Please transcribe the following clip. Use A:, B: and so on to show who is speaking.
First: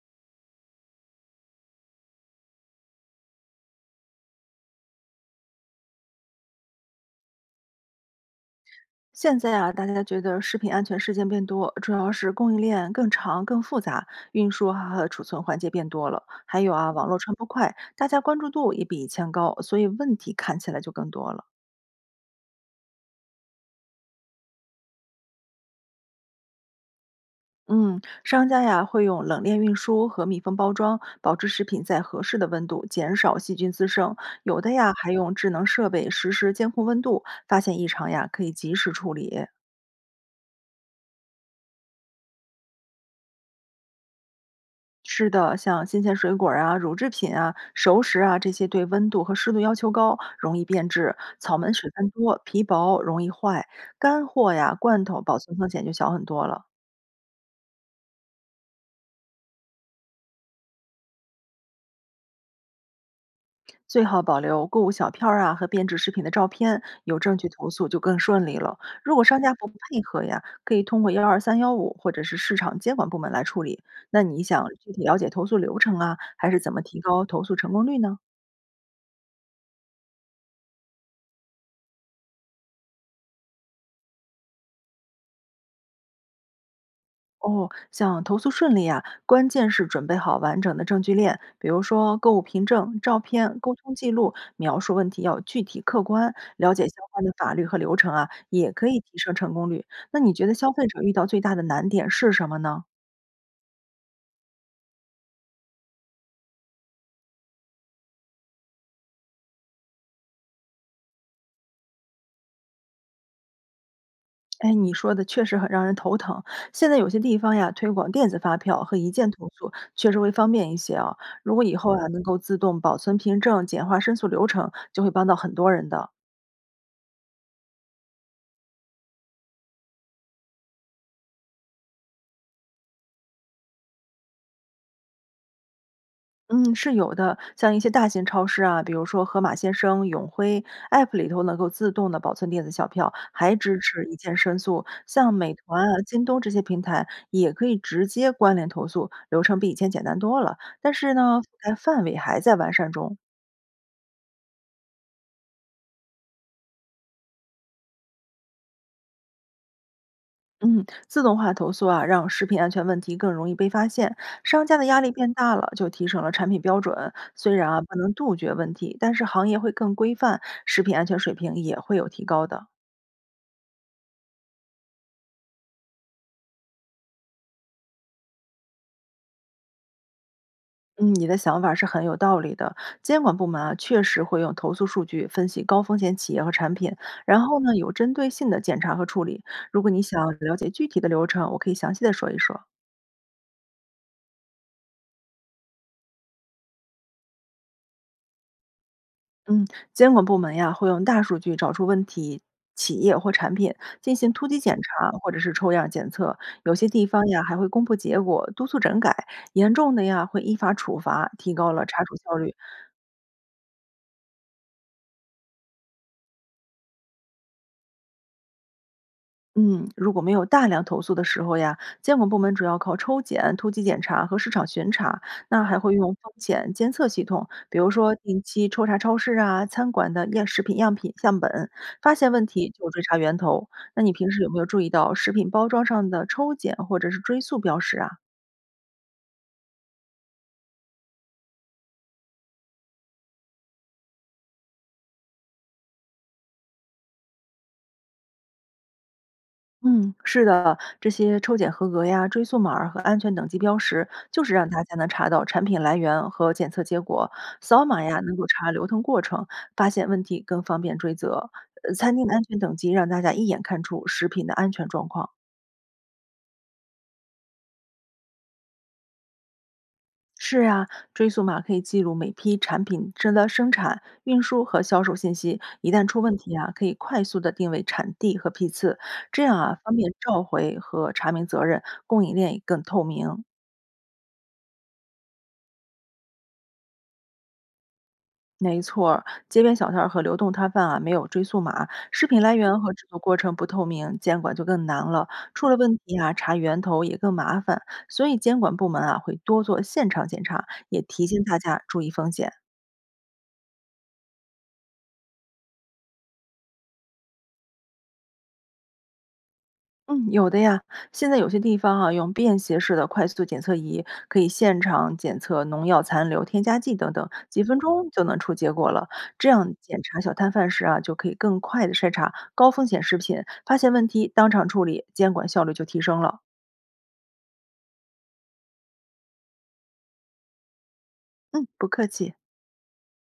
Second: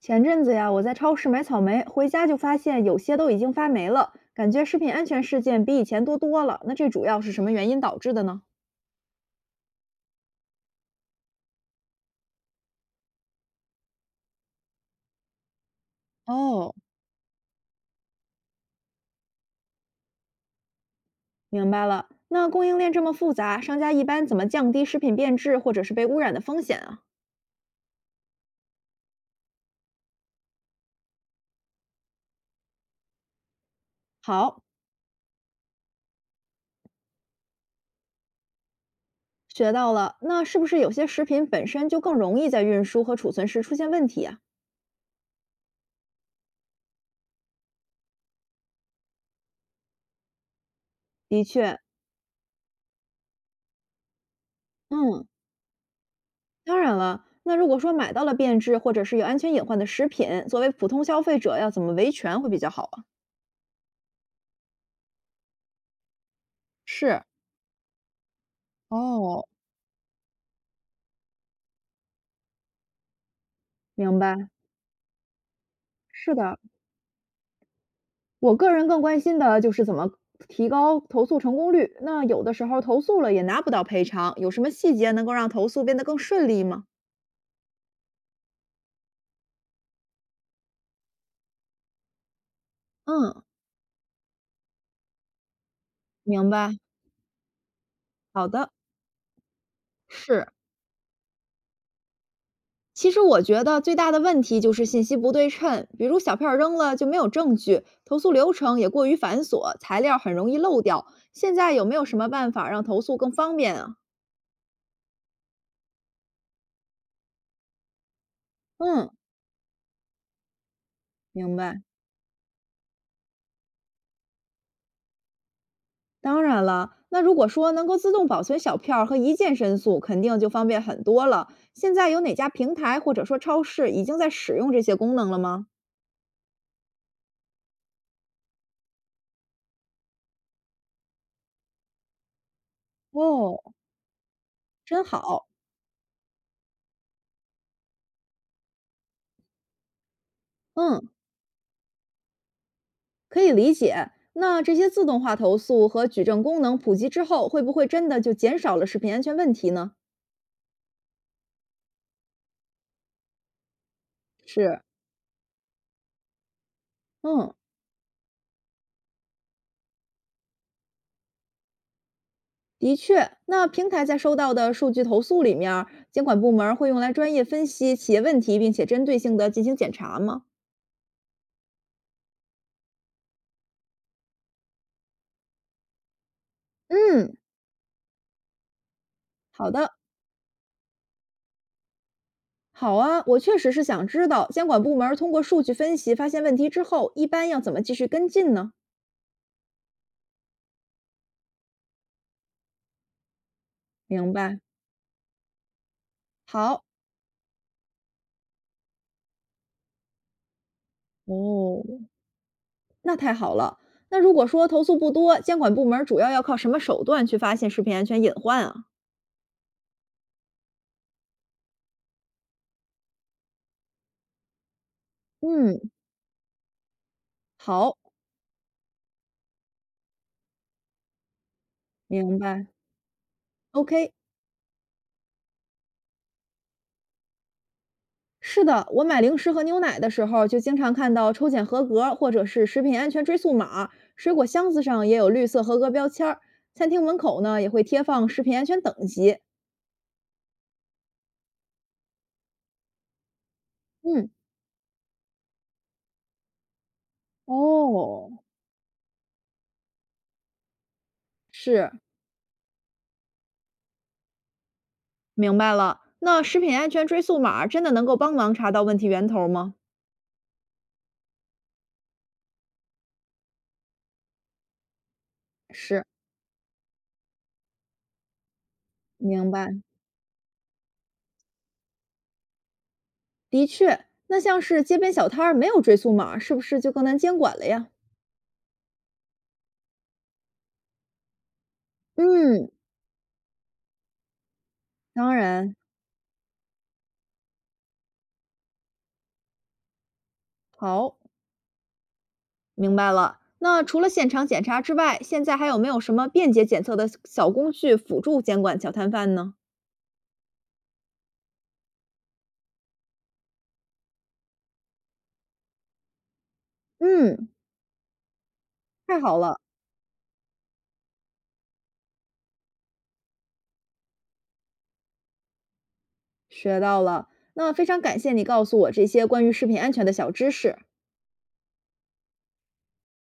A: 前阵子呀，我在超市买草莓，回家就发现有些都已经发霉了，感觉食品安全事件比以前多多了。那这主要是什么原因导致的呢？
B: 现在啊，大家觉得食品安全事件变多，主要是供应链更长、更复杂，运输啊和储存环节变多了，还有
A: 哦，
B: 啊，网络传播快，大家关注度也比以前高，所以问题看起来就更多了。
A: 明白了，那供应链这么复杂，商家一般怎么降低食品变质或者是被污染的风险啊？
B: 嗯，商家呀会用冷链运输和密封包装，保持食品在合适的温度，减少细菌滋生。有
A: 好，
B: 的呀还用智能设备实时监控温度，发现异常呀可以及时处理。
A: 学到了。那是不是有些食品本身就更容易在运输和储存时出现问题啊？
B: 是的，像新鲜水果儿啊、乳制品啊、熟食啊，这些对温度和湿度要求高，容易变质。
A: 的
B: 草莓
A: 确，
B: 水分多，皮薄，容易坏。干货呀、罐头
A: 嗯，
B: 保存风险就小很多了。
A: 当然了。那如果说买到了变质或者是有安全隐患的食品，作为普通消费者要怎么维权会比较好啊？
B: 最好保留购物小票儿啊和变质食品的照片，有
A: 是，
B: 证据投诉就更顺利了。如果商
A: 哦，
B: 家不配合呀，可以通过12315或者是市场监管部门来处理。
A: 明
B: 那你
A: 白，
B: 想具体了解投诉流程啊，
A: 是
B: 还
A: 的，
B: 是怎么提高投诉成功率呢？
A: 我个人更关心的就是怎么提高投诉成功率。那有的时候投诉了也拿不到赔偿，有什么细节能够让投诉变得更顺利吗？
B: 哦，想投诉顺利啊，关键是准备好完整的证据链，比如说购物凭证、照
A: 嗯，
B: 片、沟通记录，描述问题要具体客观，
A: 明
B: 了
A: 白。
B: 解相关的法律和流程啊，
A: 好的，
B: 也可以提升成功率。那你
A: 是。
B: 觉得消费者遇到最大的难点是什么呢？
A: 其实我觉得最大的问题就是信息不对称，比如小票儿扔了就没有证据，投诉流程也过于繁琐，材料很容易漏掉。现在有没有什么办法让投诉更方便啊？
B: 哎，你说的确实很让人头疼。现在有些地方呀，推广电子发票和
A: 嗯，
B: 一键投诉，确实会方便一些啊。
A: 明
B: 如果以
A: 白。
B: 后啊，能够自动保存凭证、简化申诉流程，就会帮到很多人的。
A: 当然了，那如果说能够自动保存小票儿和一键申诉，肯定就方便很多了。现在有哪家平台或者说超市已经在使用这些功能了吗？
B: 嗯，是有的，像一些大型超市啊，比如说盒马鲜生、永辉 App 里头能够自动的保存电子小票，还
A: 哦，
B: 支持一键申诉。
A: 真
B: 像
A: 好，
B: 美团啊、京东这些平台也可以直接关联投诉，流程比以前简单多了。但
A: 嗯，
B: 是呢，覆盖范围还在完善中。
A: 可以理解。那这些自动化投诉和举证功能普及之后，会不会真的就减少了食品安全问题呢？
B: 嗯，自动化投诉啊，让食品安全问题更容易被发现，商家
A: 是，
B: 的压力变大了，就提升了产品标准。
A: 嗯，
B: 虽然啊不能杜绝问题，但是行业会更规范，食品安全水平也会有提高的。
A: 的确。那平台在收到的数据投诉里面儿，监管部门儿会用来专业分析企业问题，并且针对性的进行检查吗？
B: 嗯，你的想法是很有道理的。监管部门啊，确实会用投诉数据分析高风险企业和产品，
A: 嗯，
B: 然后呢，有针对性的检查和处理。
A: 好
B: 如果
A: 的。
B: 你想了解具体的流程，我可以详细的说一说。
A: 好啊，我确实是想知道监管部门儿通过数据分析发现问题之后，一般要怎么继续跟进呢？
B: 嗯，监管部门呀，会用大数据找出问题企业或产品，进
A: 明
B: 行突
A: 白。
B: 击检查或者是抽样检测。有
A: 好，
B: 些地方呀，还会公布结果，督促整改。严重的呀，会依法处罚，提高
A: 哦，
B: 了查处效率。
A: 那太好了。那如果说投诉不多，监管部门儿主要要靠什么手段去发现食品安全隐患啊？
B: 嗯，如果没有大量投诉的时候呀，监管部门主要靠抽检、突击检查和市场巡查，那还
A: 嗯，
B: 会用风险监测系统，比如
A: 好，
B: 说定期抽查超市啊、餐馆的样食品样品样本，发现
A: 明
B: 问
A: 白。
B: 题就追查源头。那你
A: OK，
B: 平时有没有注意到食品包装上的抽检或者是追溯标识啊？
A: 是的，我买零食和牛奶的时候，就经常看到抽检合格儿或者是食品安全追溯码，水果箱子上也有绿色合格标签儿，餐厅门口呢也会贴放食品安全等级。
B: 嗯，是的，这些抽检合格呀、追溯码儿和安全等级标识，
A: 嗯，
B: 就是让大家能查到产品来源和检测结果。扫码呀，能
A: 哦，
B: 够查流通过程，发现问题更方便追责。
A: 是，
B: 餐厅的安全等级让大家一眼看出食品的安全状况。
A: 明白了。那食品安全追溯码儿真的能够帮忙查到问题源头吗？
B: 是呀，追溯码可以记录每批产品真的生产、运输和销售信息，一
A: 是，
B: 旦出问题啊，可以快速的定位产地和批次，这
A: 明
B: 样
A: 白，
B: 啊，方便召回和查明责任，供应链也更透明。
A: 的确。那像是街边小摊儿没有追溯码儿是不是就更难监管了呀？
B: 没错儿。街边小摊儿和流动摊贩啊，没有追溯码，食品来
A: 嗯，
B: 源和制作过程不透明，监管就更难了。
A: 当
B: 出
A: 然。
B: 了问题啊，查源头也更麻烦，所以监管部门啊会多做现场检查，也
A: 好，
B: 提醒大家注意风险。
A: 明白了。那除了现场检查之外，现在还有没有什么便捷检测的小工具辅助监管小摊贩呢？
B: 嗯，有的呀。现在有些地方啊，用便携式的快速检测仪，可以现场检测农药残留、添加剂等等，
A: 嗯，
B: 几分钟就能出结果了。
A: 太好
B: 这
A: 了，
B: 样检查小摊贩时啊，就可以更快的筛查高风险食品，发现问题当场处理，监管效率就提升了。
A: 学到了。那非常感谢你告诉我这些关于食品安全的小知识。
B: 嗯，不客气。